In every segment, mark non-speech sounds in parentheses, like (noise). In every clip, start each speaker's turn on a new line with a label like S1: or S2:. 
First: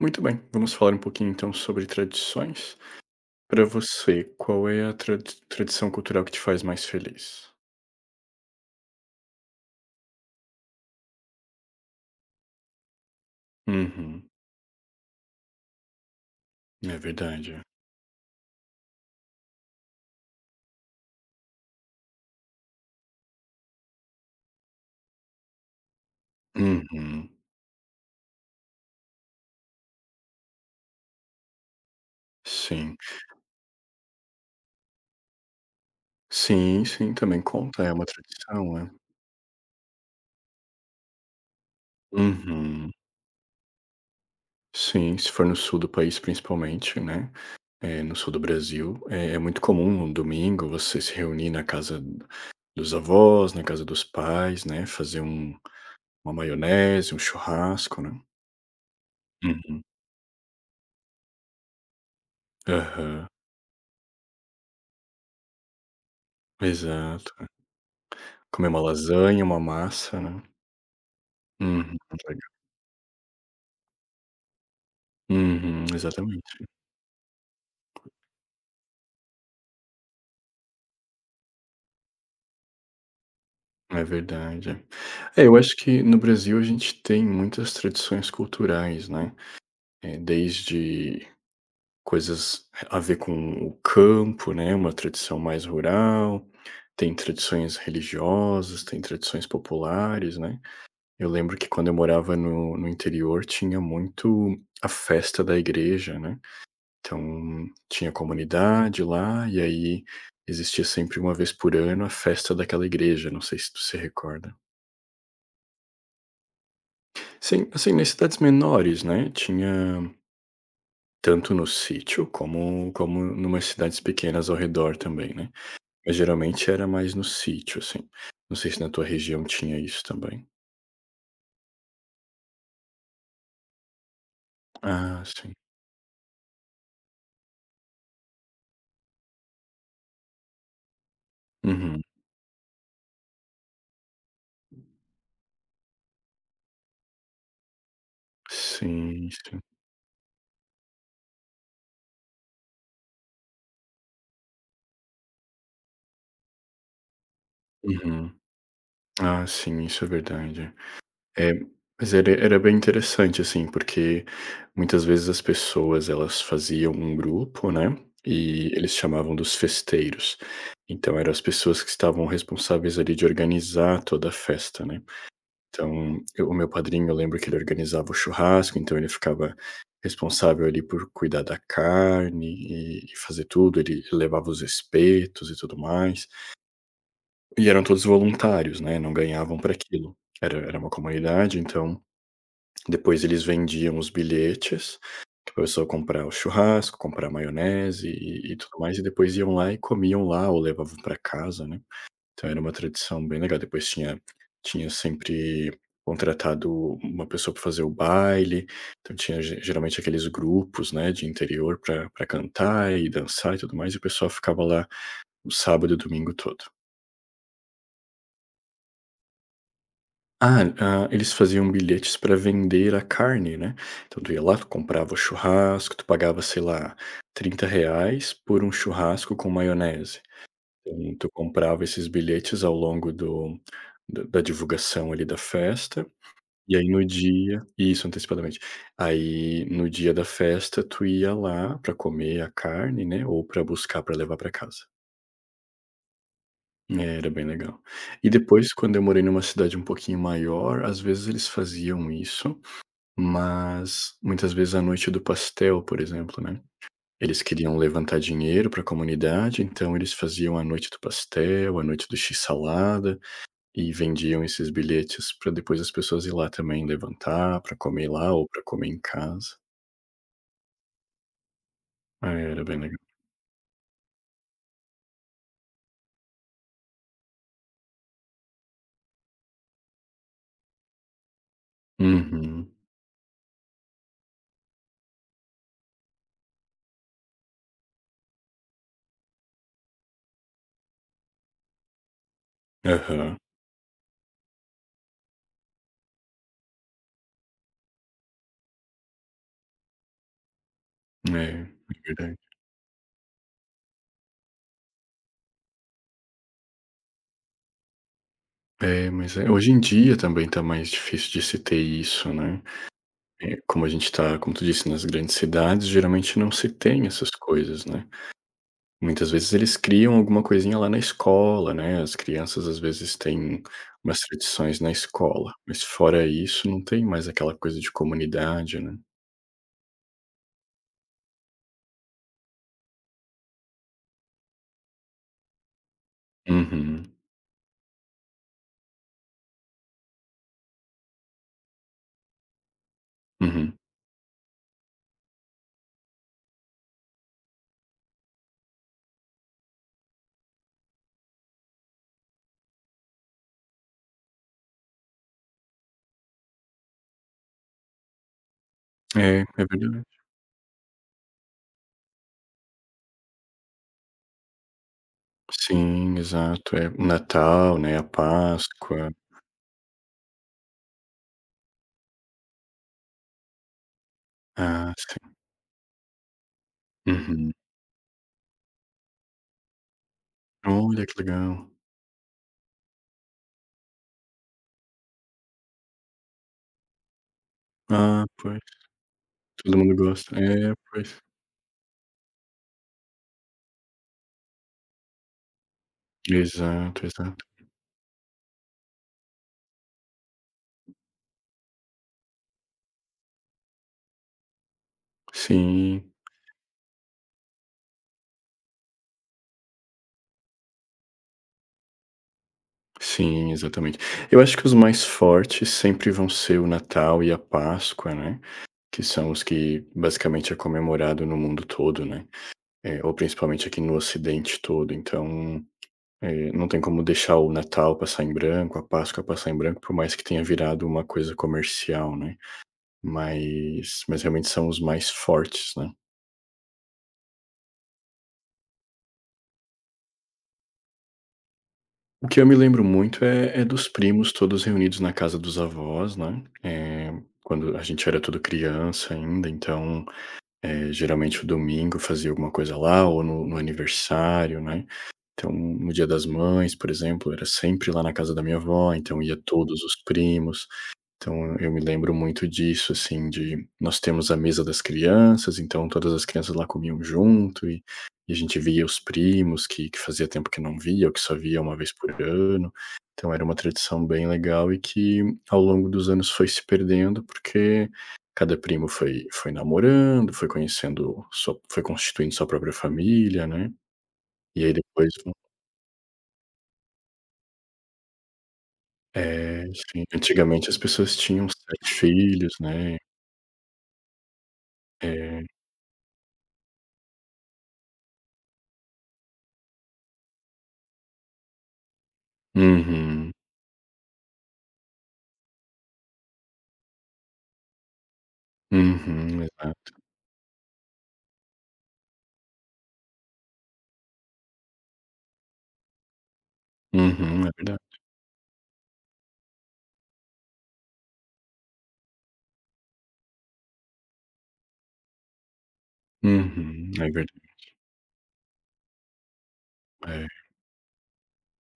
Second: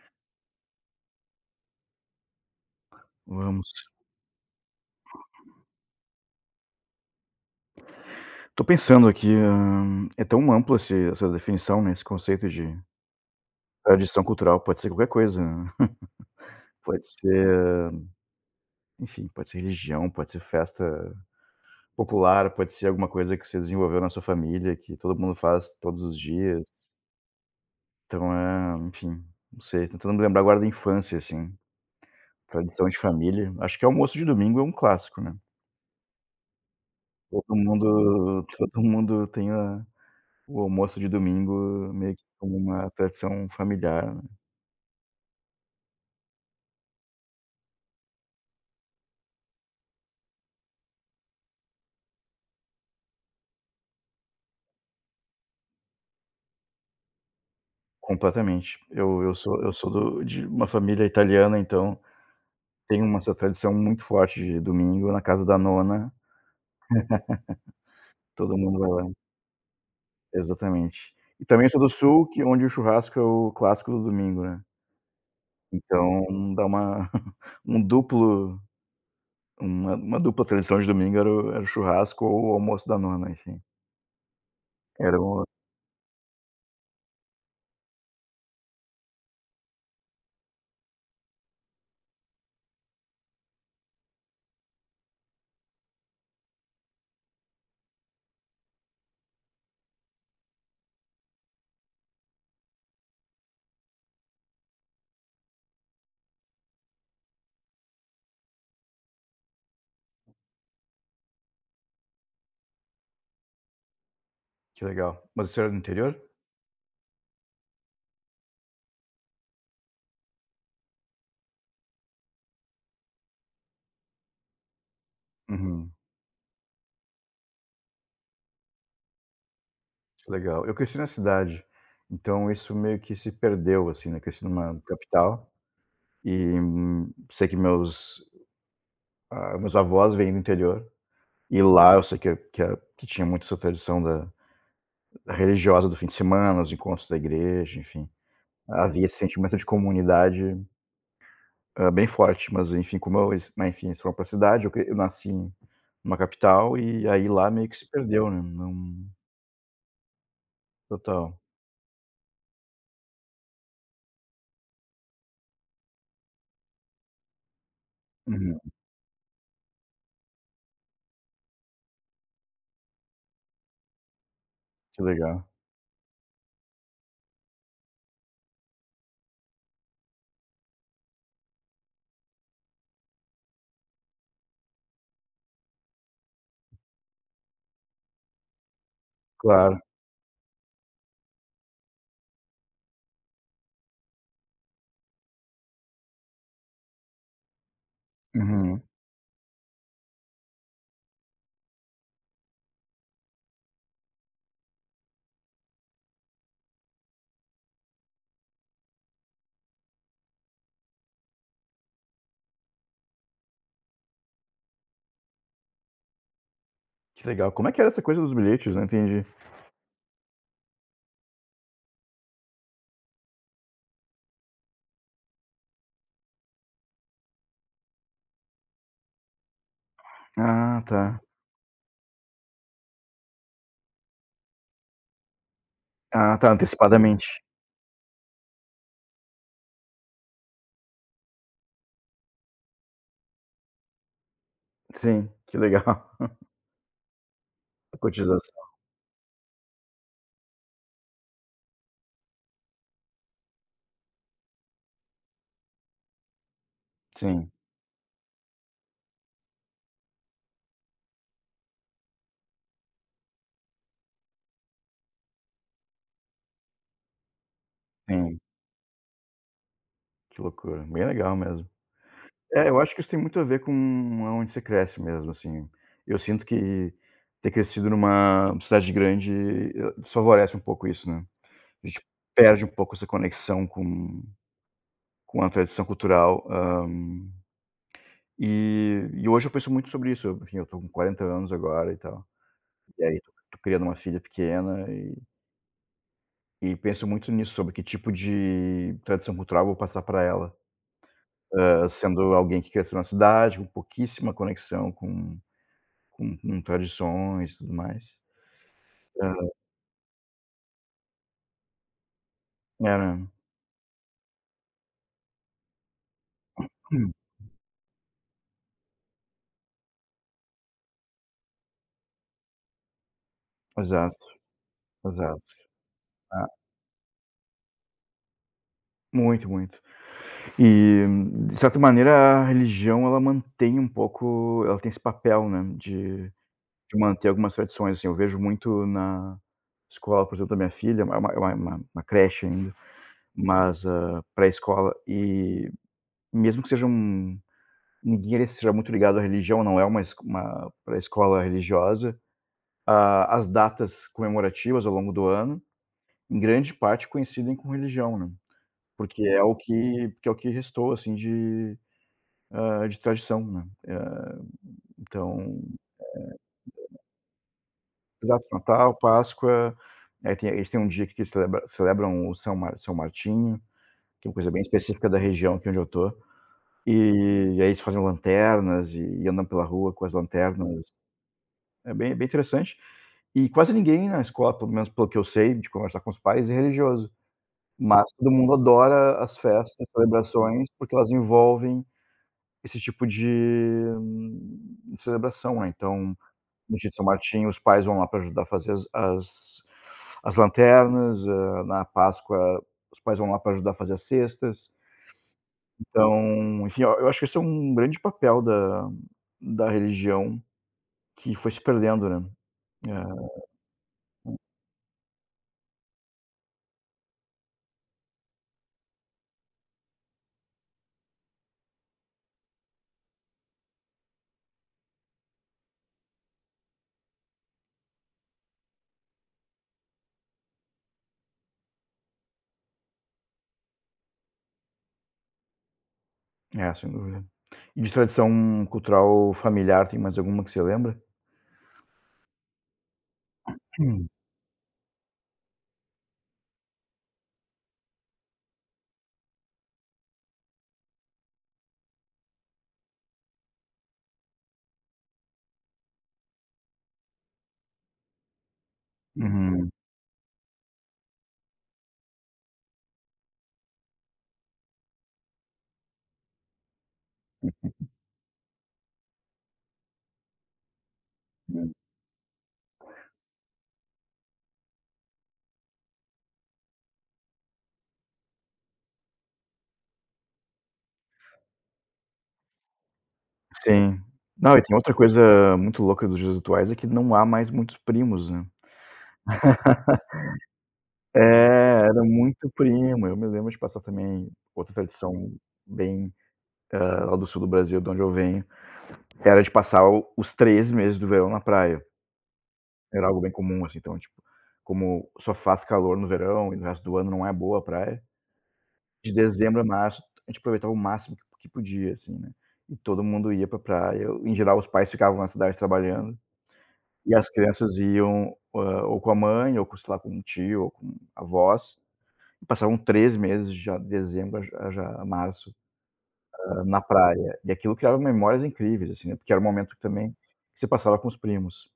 S1: Muito bem, vamos falar um pouquinho então sobre tradições. Para
S2: Vamos.
S1: você, qual é a tradição cultural que te faz mais feliz?
S2: Tô pensando aqui, é tão amplo esse essa definição, né, esse conceito de tradição
S1: Uhum,
S2: cultural, pode ser qualquer coisa, né. (laughs)
S1: é
S2: Pode
S1: verdade.
S2: ser, enfim, pode ser religião, pode ser festa popular, pode ser alguma coisa que você desenvolveu na sua família, que todo mundo faz todos os dias.
S1: Uhum,
S2: Então é, enfim, não sei, tentando me lembrar agora da infância, assim, tradição
S1: sim.
S2: de família. Acho que almoço de domingo é um clássico, né.
S1: Sim, sim, também
S2: Todo
S1: conta,
S2: mundo
S1: é uma
S2: (laughs)
S1: tradição,
S2: todo
S1: é.
S2: mundo tem a O almoço de domingo meio que como uma
S1: Uhum,
S2: tradição familiar, né.
S1: sim, se for no sul do país principalmente, né, no sul do Brasil, é muito comum no domingo você se reunir na casa dos avós, na casa dos pais, né, fazer uma maionese, um churrasco, né.
S2: Completamente. Eu eu sou eu
S1: Uhum,
S2: sou do de uma família italiana, então tem uma
S1: aham.
S2: essa tradição muito forte de domingo na casa da nona,
S1: Exato.
S2: todo
S1: Comer
S2: mundo
S1: uma
S2: vai lá.
S1: lasanha, uma massa, né.
S2: Exatamente. E também sou do
S1: Uhum,
S2: sul, que
S1: legal.
S2: onde o churrasco é o clássico do domingo, né.
S1: Uhum,
S2: Então dá
S1: exatamente.
S2: uma (laughs) um duplo uma dupla tradição de domingo era o churrasco ou o almoço da nona, enfim.
S1: É verdade.
S2: Era o
S1: É, eu acho que no Brasil a gente tem muitas tradições culturais, né, desde coisas a ver com o campo, né, uma tradição mais rural, tem tradições religiosas, tem tradições populares, né. Eu lembro que quando eu morava no interior tinha muito a festa da igreja, né. Então, tinha comunidade lá, e aí existia sempre uma vez por ano a festa daquela igreja, não sei se tu se recorda.
S2: que legal. Mas o senhor é do interior?
S1: Sim, assim, nas cidades menores, né, tinha tanto no sítio como numas cidades pequenas ao redor também, né.
S2: Uhum.
S1: Mas geralmente era mais no sítio, assim. Não sei se na tua região tinha isso também.
S2: Legal. Eu cresci na cidade, então isso meio que se perdeu, assim, né, cresci numa
S1: Ah,
S2: capital
S1: sim.
S2: e sei que meus avós vêm do interior e lá
S1: Uhum.
S2: eu sei que tinha muito essa tradição da religiosa do fim de semana, os encontros da igreja, enfim. Havia esse
S1: Sim,
S2: sentimento
S1: sim.
S2: de comunidade, bem forte, mas enfim, eles foram pra cidade, eu nasci em uma capital e aí lá meio que se perdeu,
S1: Uhum.
S2: né, não
S1: Ah, sim, isso é verdade.
S2: total.
S1: É, mas era bem interessante, assim, porque muitas vezes as pessoas elas faziam um grupo, né,
S2: Uhum.
S1: e eles chamavam dos festeiros. Então eram as pessoas que estavam responsáveis ali de organizar toda a festa, né.
S2: Que legal.
S1: Então, eu o meu padrinho eu lembro que ele organizava o churrasco, então ele ficava responsável ali por cuidar da carne e fazer tudo, ele levava os espetos e tudo mais. E eram todos voluntários, né, não ganhavam para
S2: Claro.
S1: aquilo. Era uma comunidade, então depois eles vendiam os bilhetes, que a pessoa comprar o churrasco, comprar maionese e tudo
S2: Uhum.
S1: mais, e depois iam lá e comiam lá ou levavam para casa, né. Então era uma tradição bem legal. Depois tinha sempre contratado uma pessoa para fazer o baile, então tinha ge geralmente aqueles grupos, né, de interior para cantar e dançar e tudo mais, e o pessoal ficava lá o sábado e o domingo todo.
S2: Que legal. Como é que era essa coisa dos bilhetes? Não entendi.
S1: Ah, eles faziam bilhetes para vender a carne, né. Então tu ia lá, tu comprava o churrasco, tu pagava, sei lá, trinta reais por um churrasco com maionese.
S2: Ah,
S1: Então
S2: tá.
S1: tu comprava esses bilhetes ao longo do da divulgação ali da festa,
S2: Ah, tá,
S1: e aí no
S2: antecipadamente.
S1: dia isso, antecipadamente. Aí no dia da festa tu ia lá para comer a carne, né, ou para buscar para levar para casa.
S2: Sim, que legal. (laughs)
S1: É, era bem legal.
S2: A
S1: E
S2: cotização.
S1: depois quando eu morei numa cidade um pouquinho maior, às vezes eles faziam isso. Mas muitas vezes a noite do pastel, por exemplo, né, eles
S2: Sim,
S1: queriam levantar dinheiro para a comunidade, então eles faziam a noite do pastel, a noite do x-salada e vendiam esses bilhetes para depois as pessoas ir lá também levantar para comer lá
S2: sim.
S1: ou para comer em casa.
S2: Que loucura. Bem legal mesmo.
S1: Ah, era
S2: É,
S1: bem
S2: eu acho
S1: legal.
S2: que isso tem muito a ver com onde você cresce mesmo, assim. Eu sinto que ter crescido numa cidade grande, desfavorece um pouco isso, né. A gente perde um
S1: Uhum.
S2: pouco essa conexão com a tradição cultural, e hoje eu penso muito sobre isso. Enfim, eu tô com 40 anos agora e tal. E aí tô
S1: Aham.
S2: tô criando uma filha pequena e penso muito nisso, sobre que tipo de tradição cultural eu vou passar para ela,
S1: É, é
S2: sendo
S1: verdade.
S2: alguém que cresceu na cidade, com pouquíssima conexão com tradições e tudo mais.
S1: É, mas é hoje em dia também está mais difícil de se ter isso, né.
S2: Era, né.
S1: Como a gente está, como tu disse, nas grandes cidades, geralmente não se tem essas coisas, né. Muitas vezes eles criam alguma coisinha lá na escola, né, as crianças às vezes têm
S2: Exato,
S1: umas tradições na
S2: exato.
S1: escola, mas fora
S2: Ah,
S1: isso não tem mais aquela coisa de comunidade, né.
S2: muito, muito. E, de certa maneira, a religião ela mantém um pouco ela tem esse papel, né, de
S1: Uhum,
S2: manter algumas tradições, assim. Eu vejo muito na escola, por exemplo, da minha filha, é uma creche.
S1: uhum.
S2: Mas, pré-escola e mesmo que seja um ninguém ali seja muito ligado à religião, não é uma pré-escola religiosa, a as datas comemorativas ao longo do ano, em grande parte coincidem com religião, né, porque
S1: É,
S2: é o
S1: é
S2: que
S1: verdade.
S2: porque é o que restou, assim, de tradição, né. Então
S1: Sim, exato, é. O Natal, né, a
S2: exato, Natal,
S1: Páscoa.
S2: Páscoa, aí tem eles têm um dia que celebram o São Martinho, que é uma coisa bem
S1: Ah,
S2: específica da
S1: sim.
S2: região aqui onde eu tô.
S1: Uhum.
S2: E aí eles fazem lanternas e andam pela rua com as lanternas.
S1: Olha, que legal.
S2: É bem interessante. E quase ninguém na escola, pelo menos pelo que eu sei de conversar com os pais, é religioso, mas
S1: Ah,
S2: todo mundo
S1: pois,
S2: adora as
S1: todo
S2: festas, as
S1: mundo gosta.
S2: celebrações,
S1: É,
S2: porque elas
S1: pois.
S2: envolvem esse tipo de celebração, né. Então, no dia de São
S1: Exato, exato.
S2: Martinho, os pais vão lá para ajudar a fazer as lanternas, na Páscoa, os pais vão lá para ajudar a fazer as cestas.
S1: Sim.
S2: Então, enfim, eu acho que esse é um grande papel da religião que foi se perdendo, né.
S1: Sim, exatamente. Eu acho que os mais fortes sempre vão ser o Natal e a Páscoa, né, que são os que basicamente é comemorado no mundo todo, né, ou principalmente aqui no Ocidente todo, então, não tem como deixar o Natal passar em branco, a Páscoa passar em branco, por mais que tenha virado uma coisa comercial, né, mas realmente são os mais fortes, né.
S2: É, é, sem dúvida. E de tradição cultural familiar, tem mais alguma que você lembra?
S1: O que eu me lembro muito é dos
S2: Hum.
S1: primos todos reunidos na casa dos avós, né, quando a gente era tudo criança ainda, então geralmente o domingo eu fazia alguma coisa lá ou no aniversário, né. Então, no Dia das Mães, por exemplo, era sempre lá na casa da minha avó, então ia
S2: Uhum.
S1: todos os primos. Então eu me lembro muito disso, assim, de nós temos a mesa das crianças, então todas as crianças lá comiam junto e a gente via os primos que fazia tempo que não via ou que só via uma vez por ano. Então era uma tradição bem legal e que ao longo dos anos foi se perdendo, porque cada primo foi namorando, foi conhecendo sua foi constituindo sua própria família, né.
S2: Sim. Não, e
S1: E aí
S2: tem outra
S1: depois
S2: coisa muito louca dos dias atuais, é que não há mais muitos primos, né.
S1: é, sim. Antigamente as pessoas
S2: É,
S1: tinham 7
S2: era muito
S1: filhos, né.
S2: primo. Eu me lembro de passar também outra tradição
S1: É.
S2: bem, lá do sul do Brasil, de onde eu venho, era de passar o os 3 meses do verão na praia. Era algo bem
S1: Uhum.
S2: comum, assim, então, tipo, como só faz calor no verão e no resto do ano não é boa a praia, de
S1: Uhum,
S2: dezembro a
S1: exato.
S2: março a gente aproveitava o máximo que podia, assim, né. E todo mundo ia pra praia, em geral os pais ficavam na cidade trabalhando, e as
S1: Uhum, é
S2: crianças
S1: verdade.
S2: iam, ou com a mãe ou com, sei lá, com um tio ou com avós, e passavam 3 meses já de dezembro a março, na
S1: Uhum, é
S2: praia.
S1: verdade.
S2: E aquilo criava memórias incríveis, assim, né, porque era um momento que também
S1: É.
S2: que você passava com os primos.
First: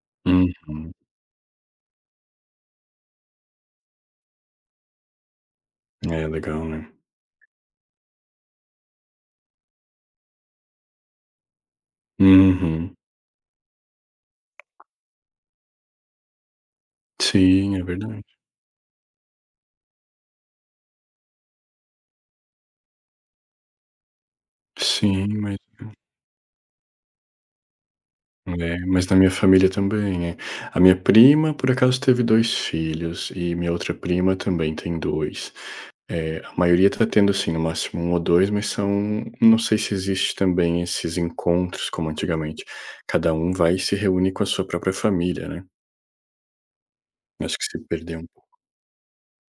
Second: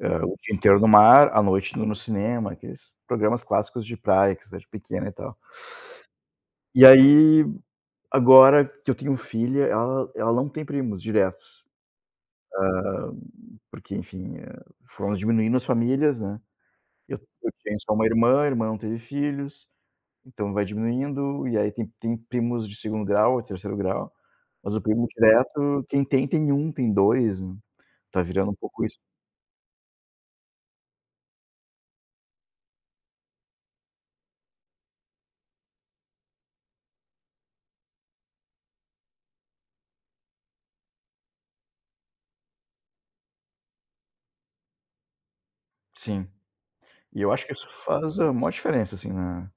S2: O dia inteiro no
S1: Uhum.
S2: mar, à noite no cinema, aqueles programas clássicos de praia que cidade pequena e tal.
S1: É legal,
S2: E
S1: né.
S2: aí, agora que eu tenho filha, ela não tem primos diretos,
S1: Uhum.
S2: porque enfim, foram diminuindo as famílias, né. Eu
S1: Sim,
S2: tenho
S1: é
S2: só uma
S1: verdade.
S2: irmã, a irmã não teve filhos, então vai diminuindo, e aí tem primos de segundo grau, terceiro grau, mas o primo
S1: Sim, mas
S2: direto, quem tem, tem um, tem 2. Né? Tá virando um
S1: é,
S2: pouco isso.
S1: mas na minha família também, é. A minha prima, por acaso, teve 2 filhos e minha outra prima também tem dois. É a maioria tá tendo, assim, no máximo um ou dois, mas são, não sei se existe também esses encontros como antigamente. Cada um vai e se reúne com a sua própria família, né.
S2: Sim. E eu acho que
S1: Acho que
S2: isso
S1: se perdeu
S2: faz
S1: um
S2: a maior
S1: pouco.
S2: diferença, assim, na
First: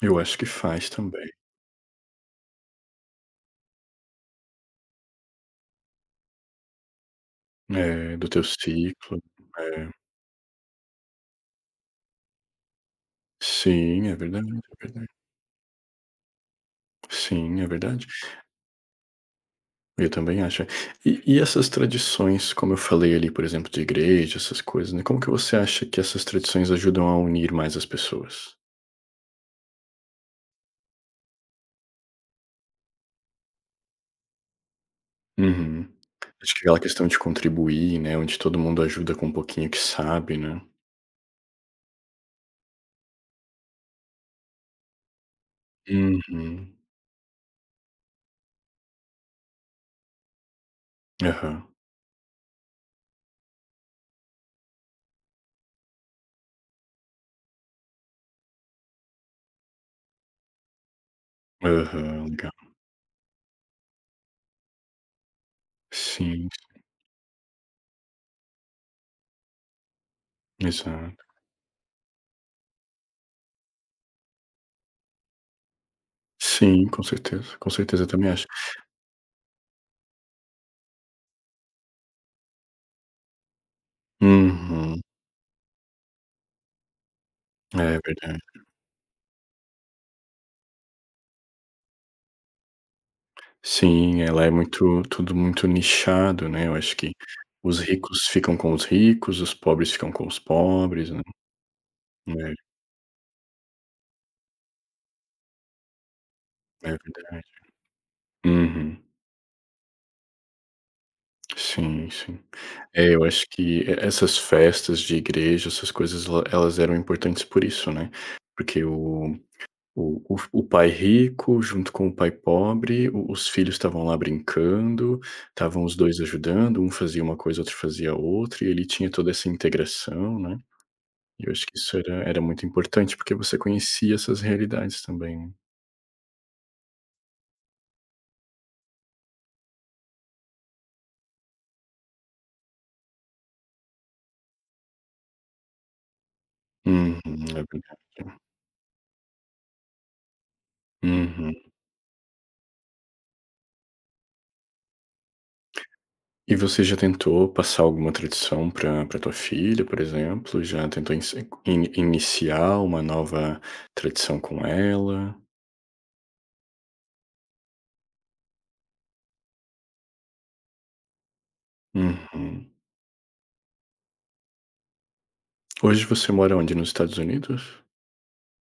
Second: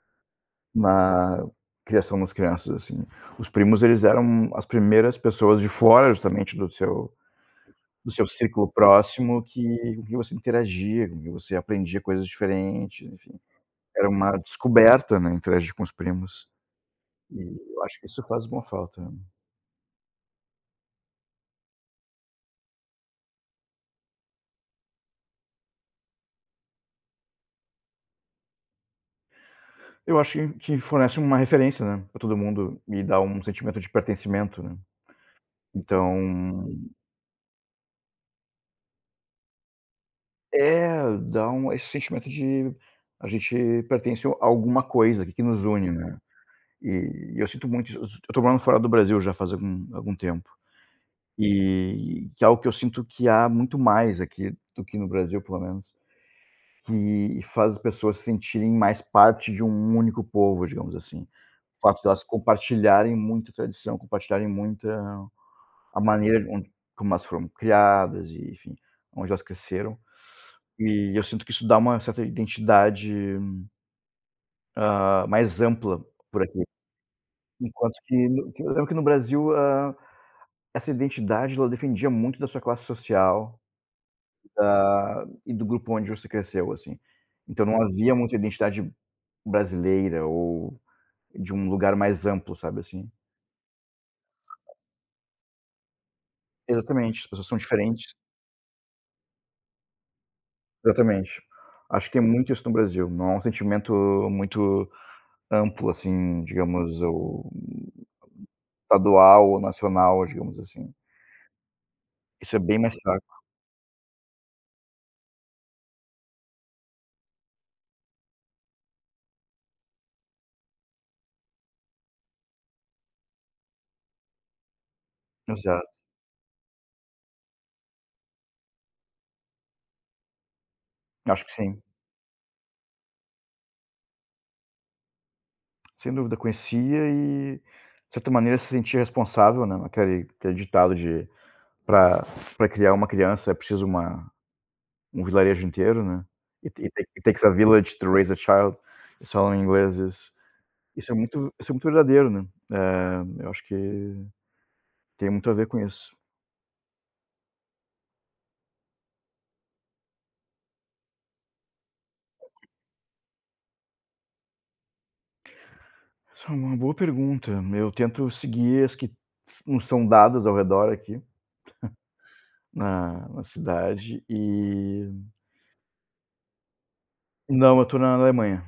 S1: Eu acho que faz também.
S2: na criação das crianças, assim. Os primos, eles eram as primeiras pessoas de fora, justamente do seu do
S1: É,
S2: seu
S1: do teu
S2: círculo
S1: ciclo,
S2: próximo que
S1: é.
S2: com quem você interagia, com quem você aprendia coisas diferentes, enfim.
S1: Sim,
S2: Era
S1: é
S2: uma
S1: verdade, é verdade.
S2: descoberta, né, interagir com os primos. E
S1: Sim, é
S2: eu acho
S1: verdade.
S2: que isso faz uma falta.
S1: Eu também acho. E essas tradições, como eu falei ali, por exemplo, de igreja, essas coisas, né, como que você acha que essas tradições ajudam a unir mais as pessoas?
S2: Eu acho que fornece uma referência, né, pra todo mundo e dá um sentimento de pertencimento, né.
S1: Uhum. Acho que
S2: Então
S1: aquela questão de contribuir, né, onde todo mundo ajuda com um pouquinho que sabe, né.
S2: é, dá esse sentimento de a gente pertence a alguma coisa, que nos une, né.
S1: Uhum.
S2: E eu sinto muito isso. Eu estou morando fora do Brasil já faz algum tempo.
S1: Aham.
S2: E que é algo que eu sinto que há muito mais aqui do que no Brasil, pelo menos, que faz as pessoas se sentirem mais parte de um único povo, digamos assim. O fato de elas
S1: Aham, legal.
S2: compartilharem muita tradição, compartilharem muita a maneira
S1: Sim,
S2: onde como elas foram criadas e, enfim, onde elas cresceram. E
S1: exato.
S2: eu sinto que isso dá uma certa identidade, mais ampla por aqui.
S1: Sim, com
S2: Enquanto
S1: certeza, eu
S2: que
S1: também acho.
S2: no que eu lembro que no Brasil, essa identidade ela defendia muito da sua classe social
S1: Uhum.
S2: e do grupo onde você cresceu, assim. Então não
S1: É
S2: havia muita
S1: verdade.
S2: identidade brasileira ou de um lugar mais amplo, sabe, assim.
S1: Sim, ela é muito tudo muito nichado, né, eu acho que
S2: Exatamente, as pessoas são
S1: os
S2: diferentes.
S1: ricos ficam com os ricos, os pobres ficam com os pobres, né.
S2: Exatamente. Acho que tem muito
S1: É,
S2: isso no Brasil, não é um sentimento muito amplo, assim,
S1: é
S2: digamos,
S1: verdade.
S2: ou
S1: Uhum.
S2: estadual ou nacional, digamos assim.
S1: Sim, sim.
S2: Isso é bem mais
S1: É, eu
S2: fraco.
S1: acho que e essas festas de igreja, essas coisas, ela elas eram importantes por isso, né, porque o o pai rico junto com o pai pobre, o os filhos estavam lá brincando, estavam
S2: Exato.
S1: os 2 ajudando, um fazia uma coisa, outro fazia outra, e ele tinha toda essa integração, né.
S2: Acho
S1: Eu
S2: que
S1: acho que
S2: sim,
S1: isso era muito importante, porque você conhecia essas realidades também, né.
S2: sem dúvida. Conhecia e, de certa maneira, se sentia responsável, né, aquele ditado de para para criar uma criança é preciso uma um vilarejo inteiro, né. "It it take
S1: Uhum,
S2: it takes a
S1: é
S2: village to raise
S1: verdade.
S2: a child", eles falam em inglês isso. Isso é muito
S1: Uhum.
S2: isso é muito verdadeiro, né. Eu acho que tem muito a ver com isso.
S1: E você já tentou passar alguma tradição para tua filha, por exemplo? Já tentou inse ini iniciar uma nova tradição com ela?
S2: Essa é uma boa pergunta. Eu tento seguir as que s nos são dadas ao redor aqui,
S1: Uhum.
S2: na cidade e
S1: Hoje você mora onde? Nos Estados Unidos?
S2: não, eu tô na Alemanha.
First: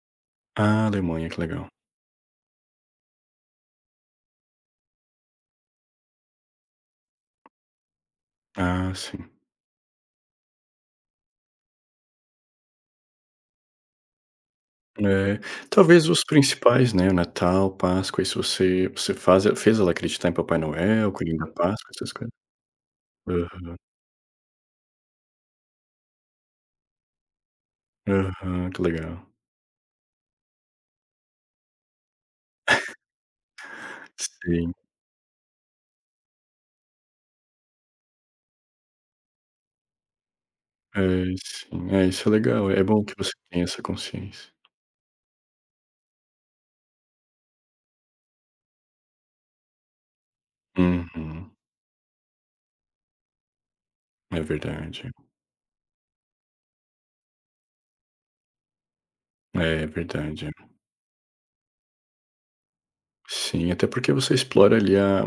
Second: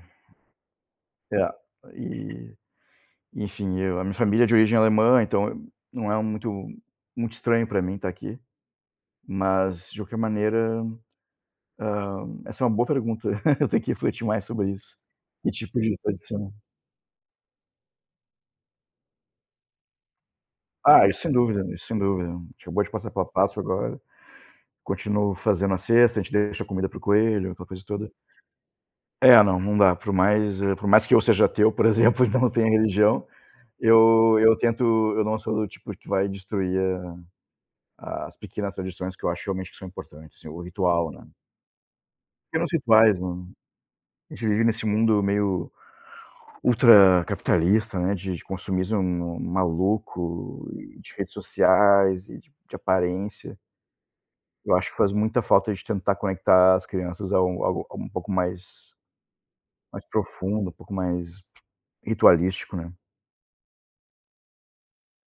S1: Ah, Alemanha, que
S2: É.
S1: legal.
S2: E, enfim, eu a minha família é de origem alemã, então não é muito muito estranho para mim estar aqui.
S1: Ah, sim.
S2: Mas, de qualquer maneira, essa é uma boa pergunta. (laughs) Eu tenho que refletir mais sobre isso.
S1: É,
S2: Que tipo de
S1: talvez os
S2: tradição?
S1: principais, né, Natal, Páscoa, isso você faz fez ela acreditar em Papai
S2: Ah,
S1: Noel,
S2: isso sem
S1: Coelhinho da
S2: dúvida, isso
S1: Páscoa,
S2: sem
S1: essas
S2: dúvida. A gente acabou de passar pela Páscoa
S1: coisas?
S2: agora, continuo fazendo a cesta, a gente deixa a comida para o coelho, aquela coisa toda.
S1: Aham, que legal.
S2: É, não, não dá, por mais, por mais que eu seja ateu, por exemplo, (laughs) e não tenha religião, eu eu
S1: Sim,
S2: tento eu não sou do tipo que vai destruir a as pequenas tradições que eu acho realmente que são importantes, assim, o
S1: é,
S2: ritual, né.
S1: sim. É, isso é legal,
S2: Pequenos
S1: é bom que
S2: rituais,
S1: você
S2: né.
S1: tenha essa
S2: A gente
S1: consciência.
S2: vive nesse mundo meio ultracapitalista, né, de consumismo maluco, e de redes
S1: Uhum,
S2: sociais e de aparência.
S1: é
S2: Eu acho que
S1: verdade.
S2: faz muita falta de tentar conectar as crianças a algo um pouco mais
S1: É
S2: mais
S1: verdade.
S2: profundo, um pouco mais ritualístico, né,
S1: Sim, até porque você explora ali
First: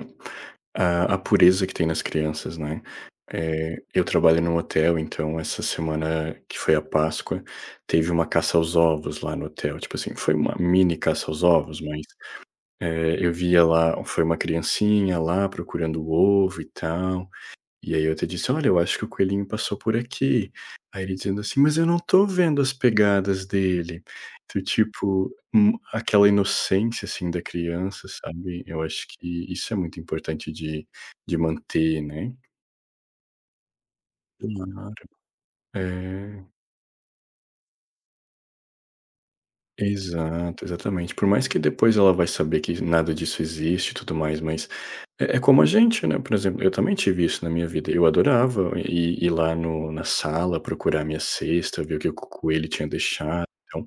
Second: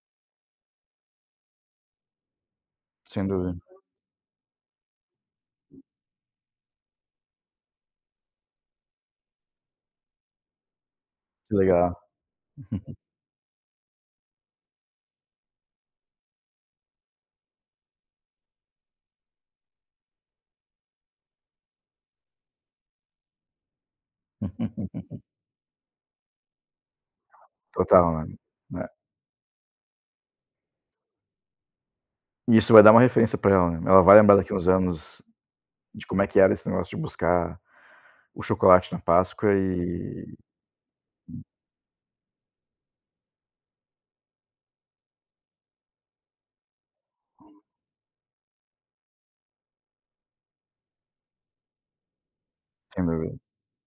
S1: a pureza que tem nas crianças, né.
S2: sem dúvida.
S1: Eu trabalho num hotel, então essa semana que foi a Páscoa, teve uma caça aos ovos lá no hotel, tipo assim, foi uma mini caça aos
S2: Que
S1: ovos,
S2: legal.
S1: mas, eu via lá foi uma criancinha lá procurando o ovo e tal. E aí eu até disse: "Olha, eu acho que o coelhinho passou por aqui". Aí ele dizendo assim: "Mas eu não tô vendo as pegadas dele". Então,
S2: (laughs)
S1: tipo, aquela inocência, assim, da criança,
S2: Total, né.
S1: sabe, eu
S2: Né.
S1: acho que isso é muito importante de manter, né.
S2: E isso vai dar uma referência para ela, né. Ela vai lembrar daqui uns
S1: Claro.
S2: anos de como é que
S1: É.
S2: era esse negócio de buscar o chocolate na Páscoa e
S1: Exato, exatamente. Por mais que depois ela vai saber que nada disso existe e tudo mais, mas é, é como a gente, né? Por exemplo, eu também tive isso na minha vida. Eu adorava ir lá no, na sala procurar minha cesta, ver o que o coelho tinha
S2: sem dúvida.
S1: deixado. Então,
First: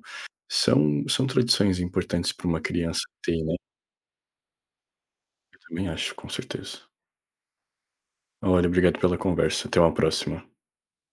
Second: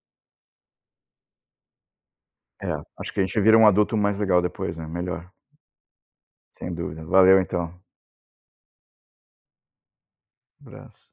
S1: são tradições importantes para uma
S2: É,
S1: criança
S2: acho que a gente
S1: ter, né?
S2: vira um adulto mais legal depois, né, melhor.
S1: Eu também acho, com
S2: Sem
S1: certeza.
S2: dúvida. Valeu então.
S1: Olha, obrigado pela conversa. Até uma próxima.
S2: Abraço.